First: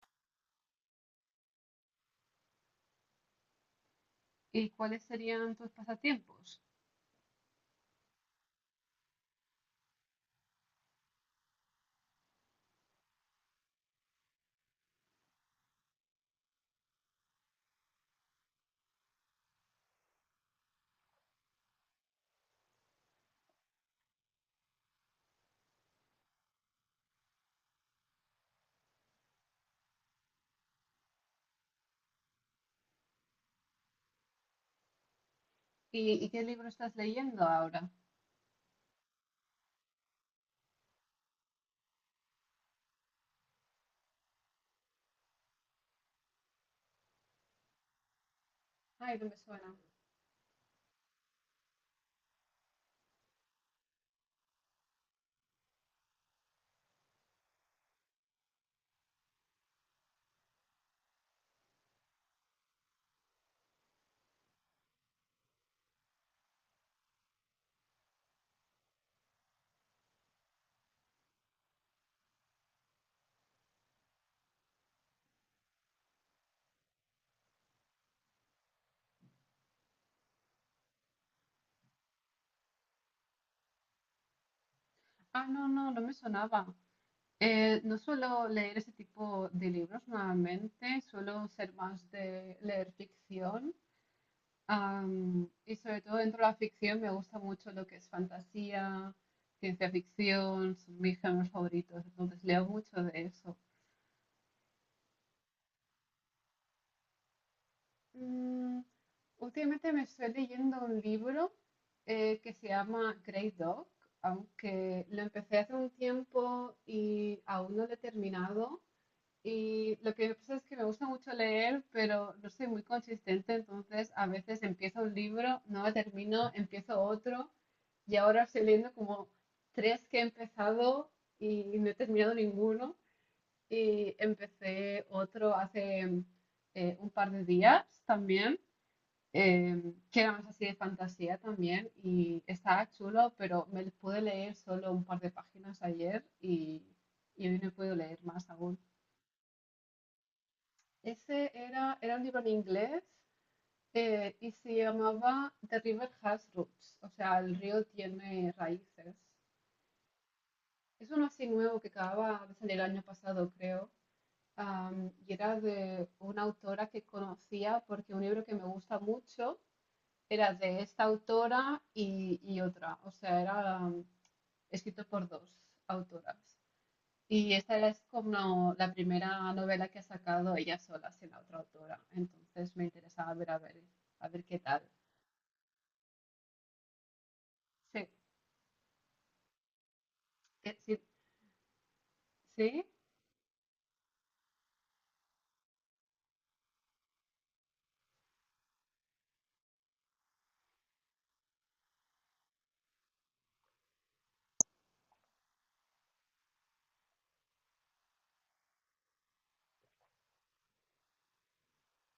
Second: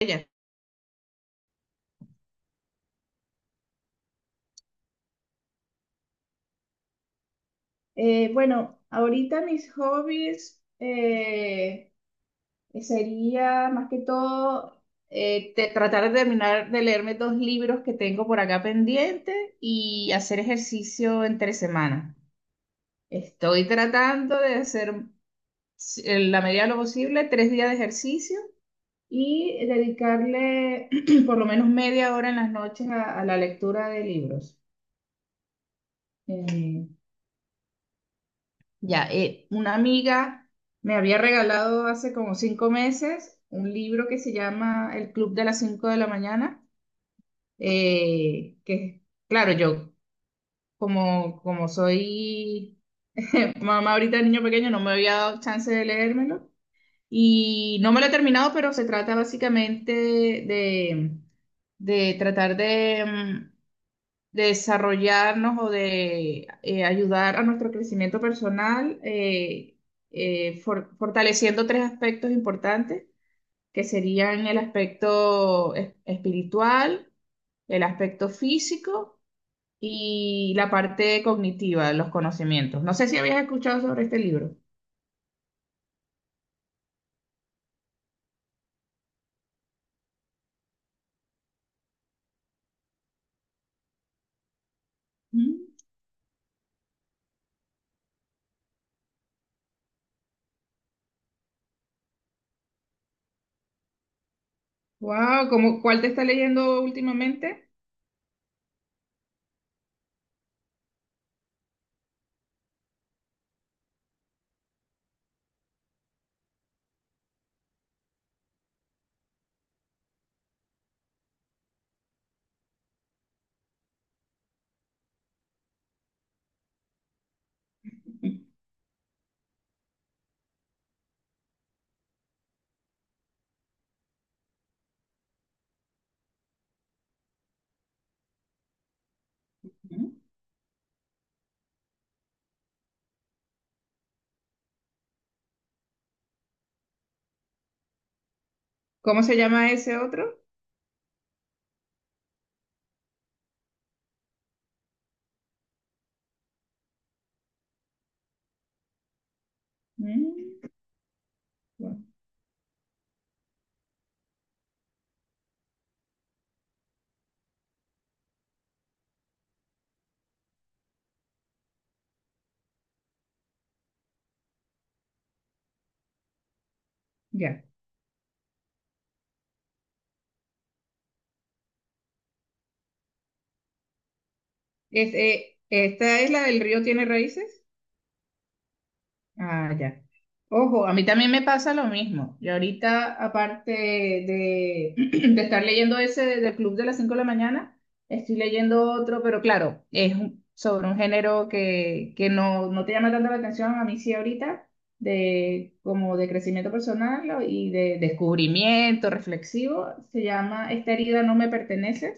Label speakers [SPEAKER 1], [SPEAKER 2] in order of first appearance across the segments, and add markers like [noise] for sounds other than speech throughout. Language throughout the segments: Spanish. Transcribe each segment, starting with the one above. [SPEAKER 1] Ella.
[SPEAKER 2] ¿Y cuáles serían tus pasatiempos?
[SPEAKER 1] Bueno, ahorita mis hobbies sería más que todo tratar de terminar de leerme dos libros que tengo por acá pendiente y hacer ejercicio entre semana. Estoy tratando de hacer en la medida de lo posible 3 días de ejercicio y dedicarle [clears throat] por lo menos media hora en las noches a la lectura de libros.
[SPEAKER 2] ¿Y qué libro
[SPEAKER 1] Eh,
[SPEAKER 2] estás leyendo ahora?
[SPEAKER 1] Ya, una amiga me había regalado hace como 5 meses un libro que se llama El Club de las Cinco de la Mañana, que
[SPEAKER 2] Ay, no me
[SPEAKER 1] claro,
[SPEAKER 2] suena.
[SPEAKER 1] yo como soy mamá ahorita de niño pequeño no me había dado chance de leérmelo y no me lo he terminado, pero se trata básicamente de tratar de desarrollarnos o de ayudar a nuestro crecimiento personal, fortaleciendo tres aspectos importantes, que serían el aspecto espiritual, el aspecto físico y la parte cognitiva, los conocimientos. No sé si habías escuchado sobre este libro.
[SPEAKER 2] Ah, no, no, no me sonaba. No suelo leer ese tipo de libros normalmente, suelo ser más de leer ficción. Y sobre todo dentro de la ficción me gusta mucho lo que es fantasía, ciencia ficción, son mis géneros favoritos, entonces leo mucho de eso.
[SPEAKER 1] Wow, ¿cómo, cuál te está leyendo últimamente?
[SPEAKER 2] Mm, últimamente me estoy leyendo un libro que se llama Grey Dog, aunque lo empecé hace un tiempo y aún no lo he terminado. Y lo que pasa es que me gusta mucho leer, pero no soy muy consistente, entonces a veces empiezo un libro, no lo termino, empiezo otro y ahora estoy leyendo como tres que he empezado y no he terminado ninguno. Y empecé otro hace un par de días también eh,
[SPEAKER 1] Ujú.
[SPEAKER 2] que era más así de fantasía también y estaba chulo, pero me pude leer solo un par de páginas ayer y hoy no he podido leer más aún.
[SPEAKER 1] ¿Cómo se llama ese otro?
[SPEAKER 2] Ese era un libro en inglés y se llamaba The River Has Roots, o sea, el río tiene raíces.
[SPEAKER 1] Mm,
[SPEAKER 2] Es uno así nuevo que
[SPEAKER 1] bueno.
[SPEAKER 2] acababa de salir el año pasado, creo. Y era de una autora que conocía porque un libro que me gusta mucho era de esta autora y otra, o sea, era escrito por dos autoras. Y
[SPEAKER 1] Ya.
[SPEAKER 2] esta es como la primera novela que ha sacado ella sola sin la otra autora, entonces me interesaba ver a ver, a ver qué tal.
[SPEAKER 1] Es, ¿esta es la del río tiene raíces?
[SPEAKER 2] Sí,
[SPEAKER 1] Ah, ya. Ojo, a
[SPEAKER 2] sí,
[SPEAKER 1] mí también me pasa lo mismo. Y
[SPEAKER 2] sí,
[SPEAKER 1] ahorita, aparte [clears throat] de estar leyendo ese del Club de las cinco de la mañana, estoy leyendo otro, pero claro, sobre un género que no te llama tanto la atención, a mí sí ahorita, como de crecimiento personal y de descubrimiento reflexivo. Se llama Esta herida no me pertenece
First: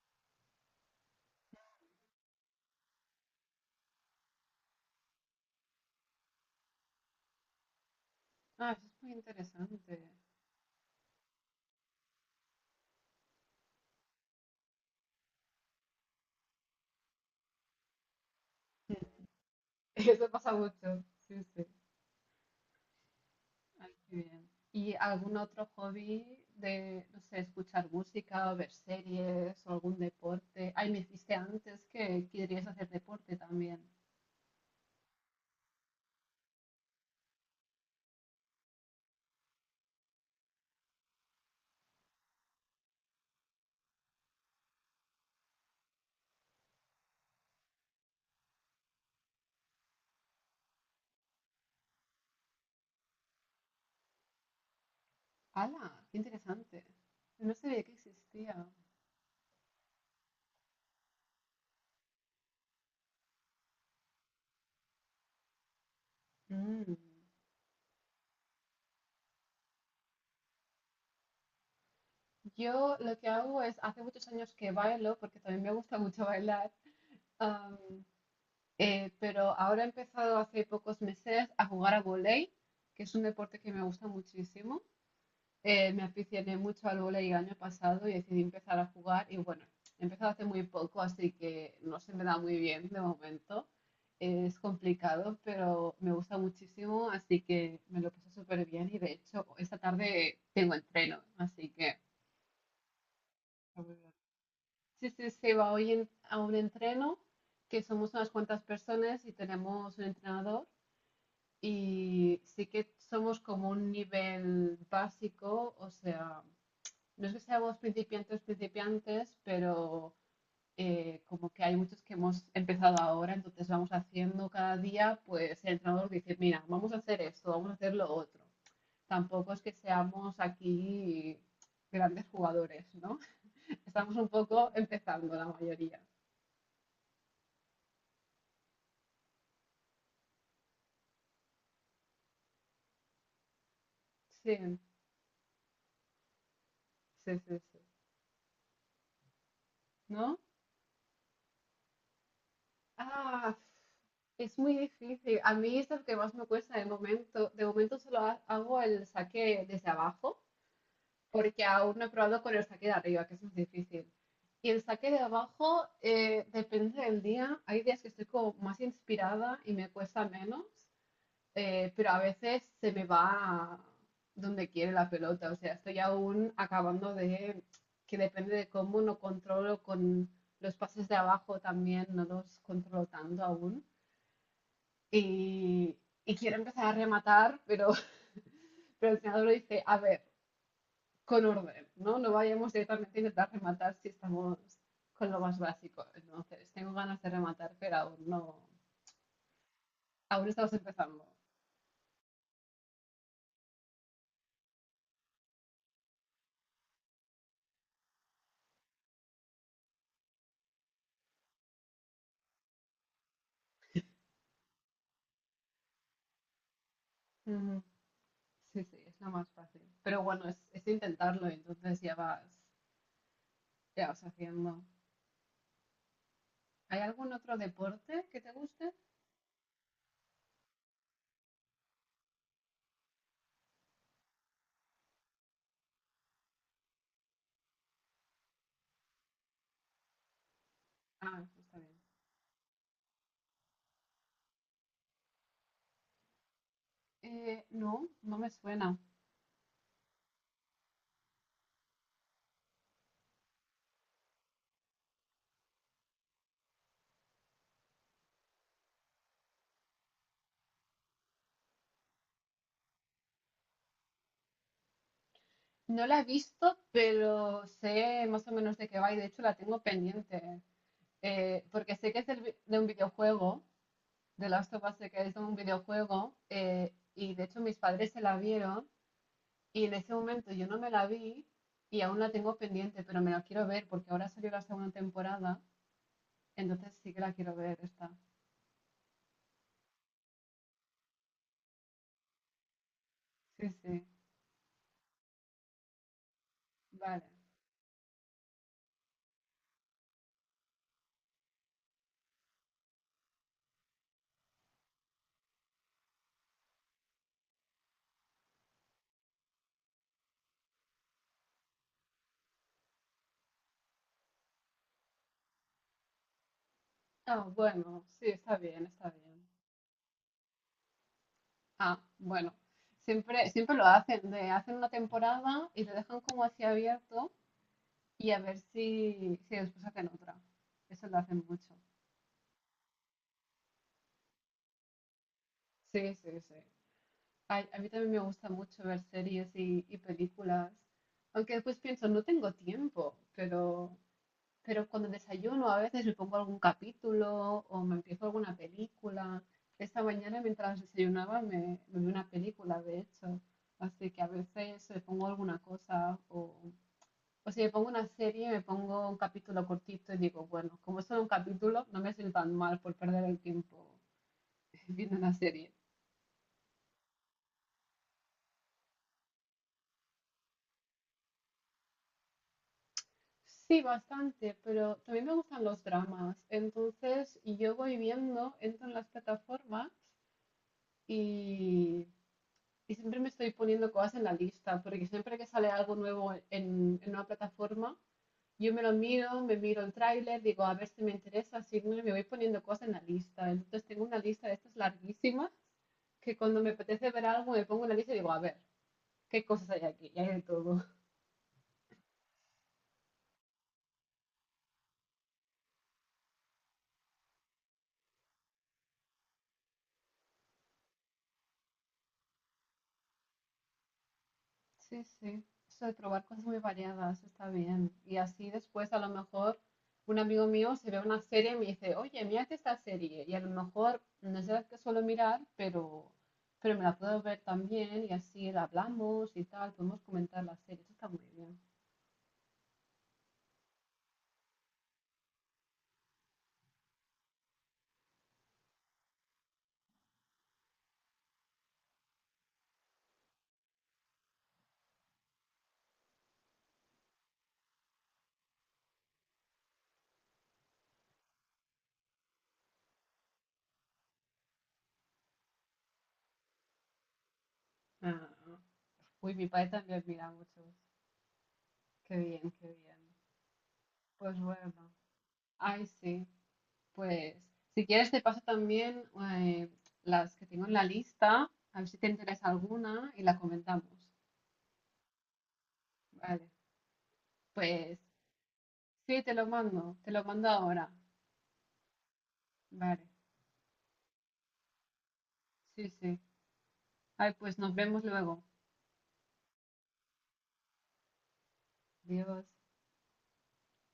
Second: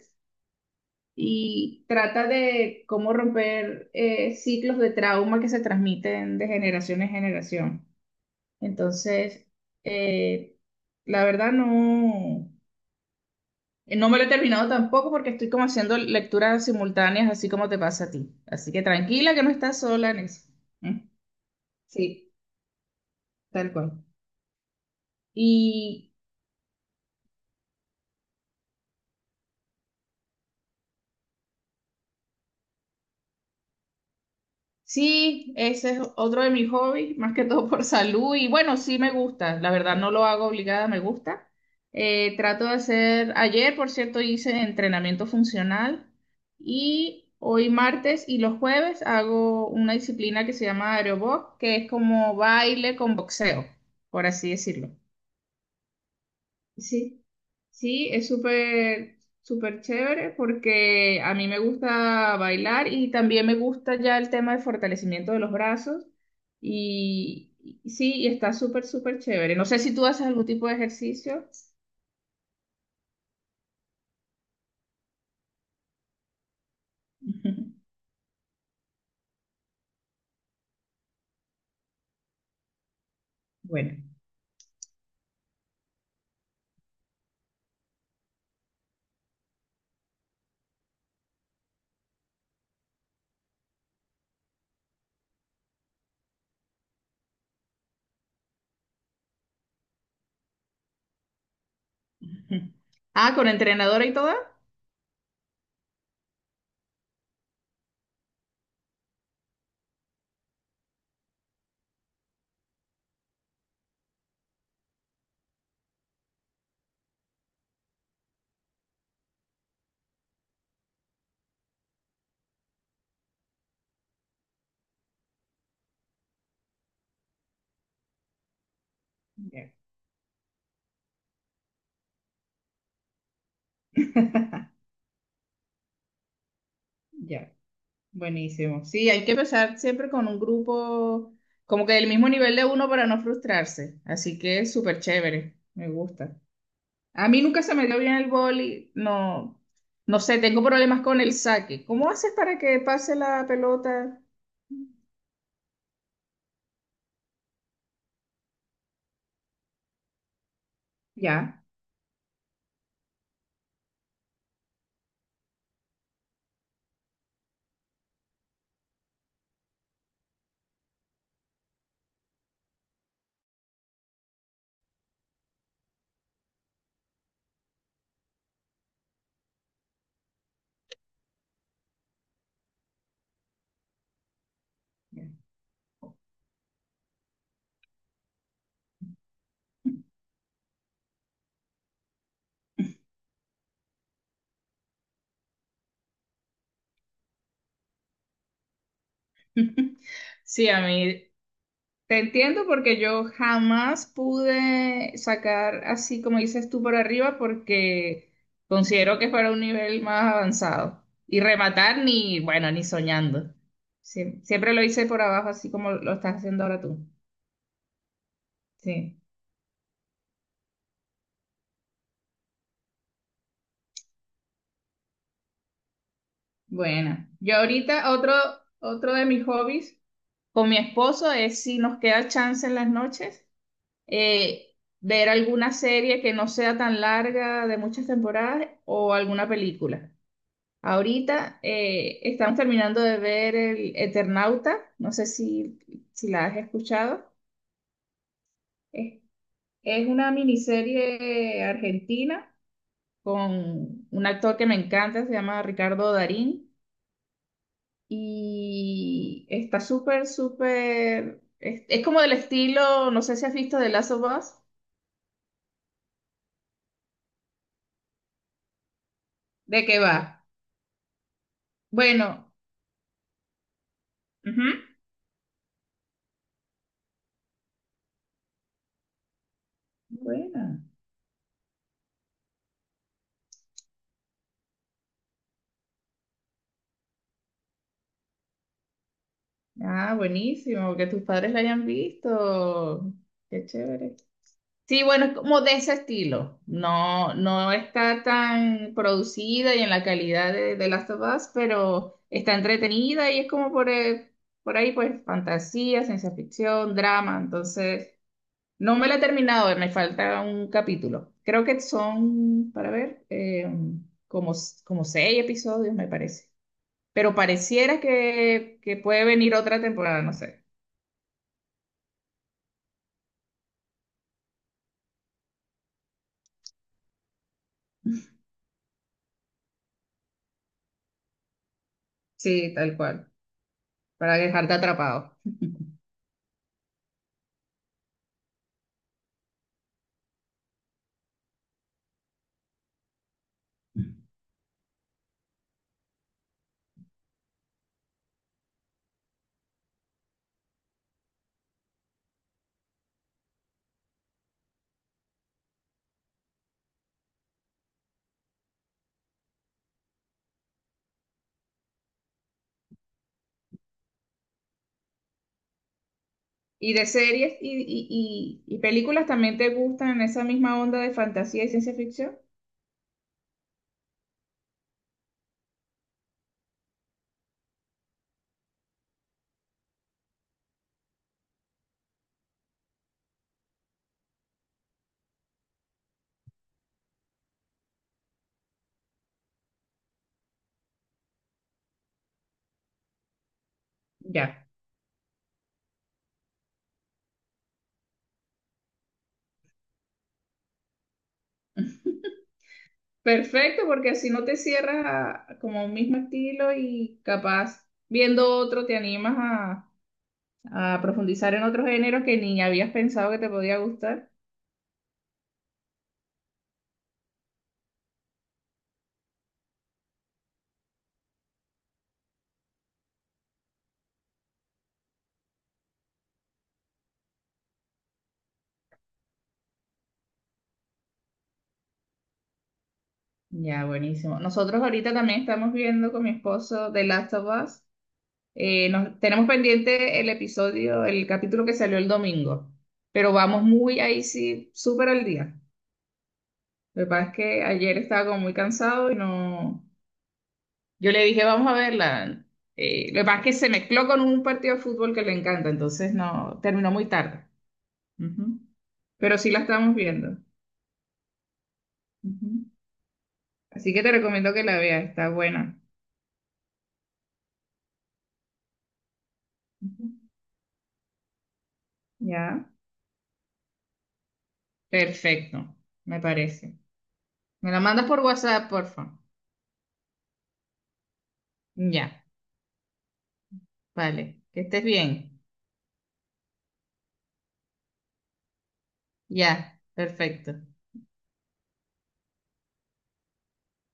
[SPEAKER 1] y trata de cómo romper ciclos de trauma que se transmiten de generación en generación.
[SPEAKER 2] ah, eso es muy
[SPEAKER 1] Entonces,
[SPEAKER 2] interesante.
[SPEAKER 1] eh, la verdad no me lo he terminado tampoco porque estoy como haciendo lecturas simultáneas, así como te pasa a ti. Así que tranquila que no estás
[SPEAKER 2] [laughs]
[SPEAKER 1] sola en
[SPEAKER 2] Eso
[SPEAKER 1] eso.
[SPEAKER 2] pasa
[SPEAKER 1] Mm.
[SPEAKER 2] mucho, sí, sí.
[SPEAKER 1] Sí, tal
[SPEAKER 2] Ay,
[SPEAKER 1] cual.
[SPEAKER 2] qué bien. ¿Y algún otro
[SPEAKER 1] Y
[SPEAKER 2] hobby de, no sé, escuchar música o ver series o algún deporte? Ay, me dijiste antes que querías hacer deporte también.
[SPEAKER 1] sí, ese es otro de mis hobbies, más que todo por salud. Y bueno, sí me gusta, la verdad no lo hago obligada, me gusta. Trato de hacer, ayer por cierto hice entrenamiento funcional y hoy martes y los jueves hago una disciplina que se llama aerobox, que es como baile con boxeo, por así decirlo.
[SPEAKER 2] ¡Hala! ¡Qué interesante!
[SPEAKER 1] Sí,
[SPEAKER 2] No sabía que
[SPEAKER 1] sí, es
[SPEAKER 2] existía.
[SPEAKER 1] súper, súper chévere porque a mí me gusta bailar y también me gusta ya el tema de fortalecimiento de los brazos
[SPEAKER 2] Mm.
[SPEAKER 1] y sí, y está súper, súper chévere. No sé si tú haces algún tipo de ejercicio.
[SPEAKER 2] Yo lo que hago es, hace muchos años que bailo, porque también me gusta mucho bailar,
[SPEAKER 1] [laughs]
[SPEAKER 2] am,
[SPEAKER 1] Ujú.
[SPEAKER 2] pero ahora he empezado hace pocos meses a jugar a volei, que es un deporte que me
[SPEAKER 1] Bueno.
[SPEAKER 2] gusta muchísimo. Me aficioné mucho al vóley el año pasado y decidí empezar a jugar y bueno, he empezado hace muy poco, así que no se me da muy bien de momento. Es complicado, pero me gusta muchísimo, así que me lo paso súper bien y de hecho esta tarde tengo entreno, así que
[SPEAKER 1] Ujú. Ah, con entrenadora y toda.
[SPEAKER 2] sí, sí, se va hoy a un entreno que somos unas cuantas personas y tenemos un entrenador y sí que somos como un nivel básico, o sea, no es que seamos principiantes, principiantes, pero como que hay muchos que hemos empezado ahora, entonces vamos haciendo cada día, pues el entrenador dice, mira, vamos a hacer esto, vamos a hacer lo otro. Tampoco es
[SPEAKER 1] Ya.
[SPEAKER 2] que seamos aquí grandes jugadores, ¿no? [laughs] Estamos un poco
[SPEAKER 1] [laughs]
[SPEAKER 2] empezando la mayoría.
[SPEAKER 1] Ya. Buenísimo. Sí, hay que empezar siempre con un grupo como que del mismo nivel de uno para no frustrarse. Así que es
[SPEAKER 2] Sí,
[SPEAKER 1] súper chévere, me gusta. A
[SPEAKER 2] sí,
[SPEAKER 1] mí
[SPEAKER 2] sí,
[SPEAKER 1] nunca se
[SPEAKER 2] sí.
[SPEAKER 1] me dio bien el vóley, no, no
[SPEAKER 2] ¿No?
[SPEAKER 1] sé, tengo problemas con el saque. ¿Cómo haces para que pase la
[SPEAKER 2] Ah,
[SPEAKER 1] pelota?
[SPEAKER 2] es muy difícil. A mí es lo que más me cuesta de momento. De momento solo hago el saque desde abajo
[SPEAKER 1] Ya.
[SPEAKER 2] porque aún no he probado con el saque de arriba, que es más difícil. Y el saque de abajo, depende del día. Hay días que estoy como más inspirada y me cuesta menos, pero a veces se me va donde quiere la pelota. O sea, estoy aún acabando de que depende de cómo no controlo con los pases de abajo también, no los controlo tanto aún.
[SPEAKER 1] Ya.
[SPEAKER 2] Y, y quiero empezar a rematar, pero, [laughs] pero el entrenador dice, a ver, con orden, ¿no? No vayamos directamente a intentar rematar si estamos con lo más básico. Entonces, tengo ganas de rematar, pero aún no,
[SPEAKER 1] [laughs]
[SPEAKER 2] aún
[SPEAKER 1] Sí,
[SPEAKER 2] estamos
[SPEAKER 1] a
[SPEAKER 2] empezando.
[SPEAKER 1] mí te entiendo porque yo jamás pude sacar así como dices tú por arriba porque considero que fuera un nivel más avanzado. Y rematar ni, bueno, ni soñando. Sí, siempre lo hice por abajo así como lo estás haciendo ahora tú.
[SPEAKER 2] Ujú. Sí, sí, es
[SPEAKER 1] Sí,
[SPEAKER 2] lo más fácil. Pero bueno, es intentarlo, entonces ya vas haciendo. ¿Hay
[SPEAKER 1] bueno.
[SPEAKER 2] algún otro deporte que te guste?
[SPEAKER 1] Otro de mis hobbies con mi esposo es si nos queda chance en las noches, eh, ver alguna serie que no sea tan larga de muchas temporadas o alguna película.
[SPEAKER 2] Ah,
[SPEAKER 1] Ahorita
[SPEAKER 2] eso está bien.
[SPEAKER 1] estamos terminando de ver el Eternauta, no sé si la has escuchado.
[SPEAKER 2] No, no me suena.
[SPEAKER 1] Es, es una miniserie argentina con un actor que me encanta, se llama Ricardo Darín, y está súper, súper, es como del estilo, no sé si has visto de Last of Us,
[SPEAKER 2] No la he visto, pero sé más o menos de qué va y de hecho la tengo
[SPEAKER 1] ¿de qué va?
[SPEAKER 2] pendiente. Porque sé que es
[SPEAKER 1] Bueno,
[SPEAKER 2] de un videojuego The
[SPEAKER 1] ujú.
[SPEAKER 2] Last of Us que es un videojuego y de hecho mis padres se la vieron y en ese momento yo no
[SPEAKER 1] Buena.
[SPEAKER 2] me la vi y aún la tengo pendiente, pero me la quiero ver porque ahora salió la segunda temporada, entonces sí que la quiero ver esta.
[SPEAKER 1] Ah, buenísimo, que tus padres la hayan visto. Qué
[SPEAKER 2] Sí, sí,
[SPEAKER 1] chévere. Sí, bueno, es como de ese estilo.
[SPEAKER 2] vale.
[SPEAKER 1] No, no está tan producida y en la calidad de Last of Us, pero está entretenida y es como por ahí, pues, fantasía, ciencia ficción, drama. Entonces, no me la he terminado, me falta un capítulo. Creo que son, para ver, como seis episodios, me parece. Pero
[SPEAKER 2] Ah,
[SPEAKER 1] pareciera
[SPEAKER 2] bueno, sí, está bien,
[SPEAKER 1] que
[SPEAKER 2] está
[SPEAKER 1] puede
[SPEAKER 2] bien.
[SPEAKER 1] venir otra temporada, no sé.
[SPEAKER 2] Ah, bueno, siempre, siempre lo hacen, de hacen una temporada y lo dejan como así abierto y a ver si, si después hacen otra. Eso lo hacen mucho.
[SPEAKER 1] Sí, tal cual, para dejarte atrapado. [laughs]
[SPEAKER 2] Sí, sí, sí. Ay, a mí también me gusta mucho ver series y películas, aunque después pienso, no tengo tiempo, pero cuando desayuno a veces me pongo algún capítulo o me empiezo alguna película. Esta mañana mientras desayunaba me, me vi una película, de hecho, así que a veces me pongo alguna cosa o si me pongo una serie, me pongo un capítulo cortito y digo, bueno, como es solo un capítulo, no me siento tan mal por perder el tiempo [laughs] viendo una serie.
[SPEAKER 1] Y de series y películas también te gustan en esa misma onda de fantasía y ciencia ficción.
[SPEAKER 2] Sí, bastante, pero también me gustan los dramas. Entonces, yo voy viendo, entro en las plataformas y, y siempre me estoy poniendo cosas en la lista, porque siempre que sale algo nuevo en una plataforma, yo me lo miro, me miro el tráiler, digo, a ver si me interesa, si no, me voy poniendo cosas en la lista. Entonces, tengo una lista de
[SPEAKER 1] Ya.
[SPEAKER 2] estas larguísimas que cuando me apetece ver algo, me pongo en la lista y digo, a ver, ¿qué cosas hay aquí? Y hay de todo.
[SPEAKER 1] Perfecto, porque así no te cierras como un mismo estilo y capaz viendo otro te animas a profundizar en otros géneros que ni habías pensado que te podía gustar.
[SPEAKER 2] Sí, sí. Eso de probar cosas muy variadas está bien. Y así después a lo mejor un amigo mío se ve una serie y me dice, oye, mírate esta serie. Y a lo mejor no es de las que suelo mirar, pero me la puedo ver también y así la hablamos y tal, podemos comentar la serie. Eso está muy bien.
[SPEAKER 1] Ya, buenísimo. Nosotros ahorita también estamos viendo con mi esposo The Last of Us. Tenemos pendiente el episodio, el capítulo que salió el domingo, pero vamos muy ahí sí, súper al día. Lo que pasa es que ayer estaba como muy cansado y no. Yo le dije, vamos a verla. Lo que pasa es que se mezcló con un partido de fútbol que le encanta, entonces no, terminó muy tarde.
[SPEAKER 2] Ah,
[SPEAKER 1] Ujú.
[SPEAKER 2] uy,
[SPEAKER 1] Pero
[SPEAKER 2] mi
[SPEAKER 1] sí la
[SPEAKER 2] padre
[SPEAKER 1] estamos
[SPEAKER 2] también mira
[SPEAKER 1] viendo.
[SPEAKER 2] mucho. Qué bien, qué
[SPEAKER 1] Ujú.
[SPEAKER 2] bien.
[SPEAKER 1] Así que te
[SPEAKER 2] Pues
[SPEAKER 1] recomiendo que
[SPEAKER 2] bueno.
[SPEAKER 1] la veas, está buena.
[SPEAKER 2] Ay, sí. Pues si quieres te paso también eh,
[SPEAKER 1] Ujú.
[SPEAKER 2] las que tengo en la lista, a ver si te interesa
[SPEAKER 1] Ya.
[SPEAKER 2] alguna y la comentamos.
[SPEAKER 1] Perfecto, me
[SPEAKER 2] Vale,
[SPEAKER 1] parece. Me la
[SPEAKER 2] pues
[SPEAKER 1] mandas por WhatsApp, porfa.
[SPEAKER 2] sí, te lo mando ahora.
[SPEAKER 1] Ya,
[SPEAKER 2] Vale,
[SPEAKER 1] vale. Que estés bien.
[SPEAKER 2] sí, sí. Ay, pues nos vemos luego.
[SPEAKER 1] Ya, perfecto.
[SPEAKER 2] Adiós.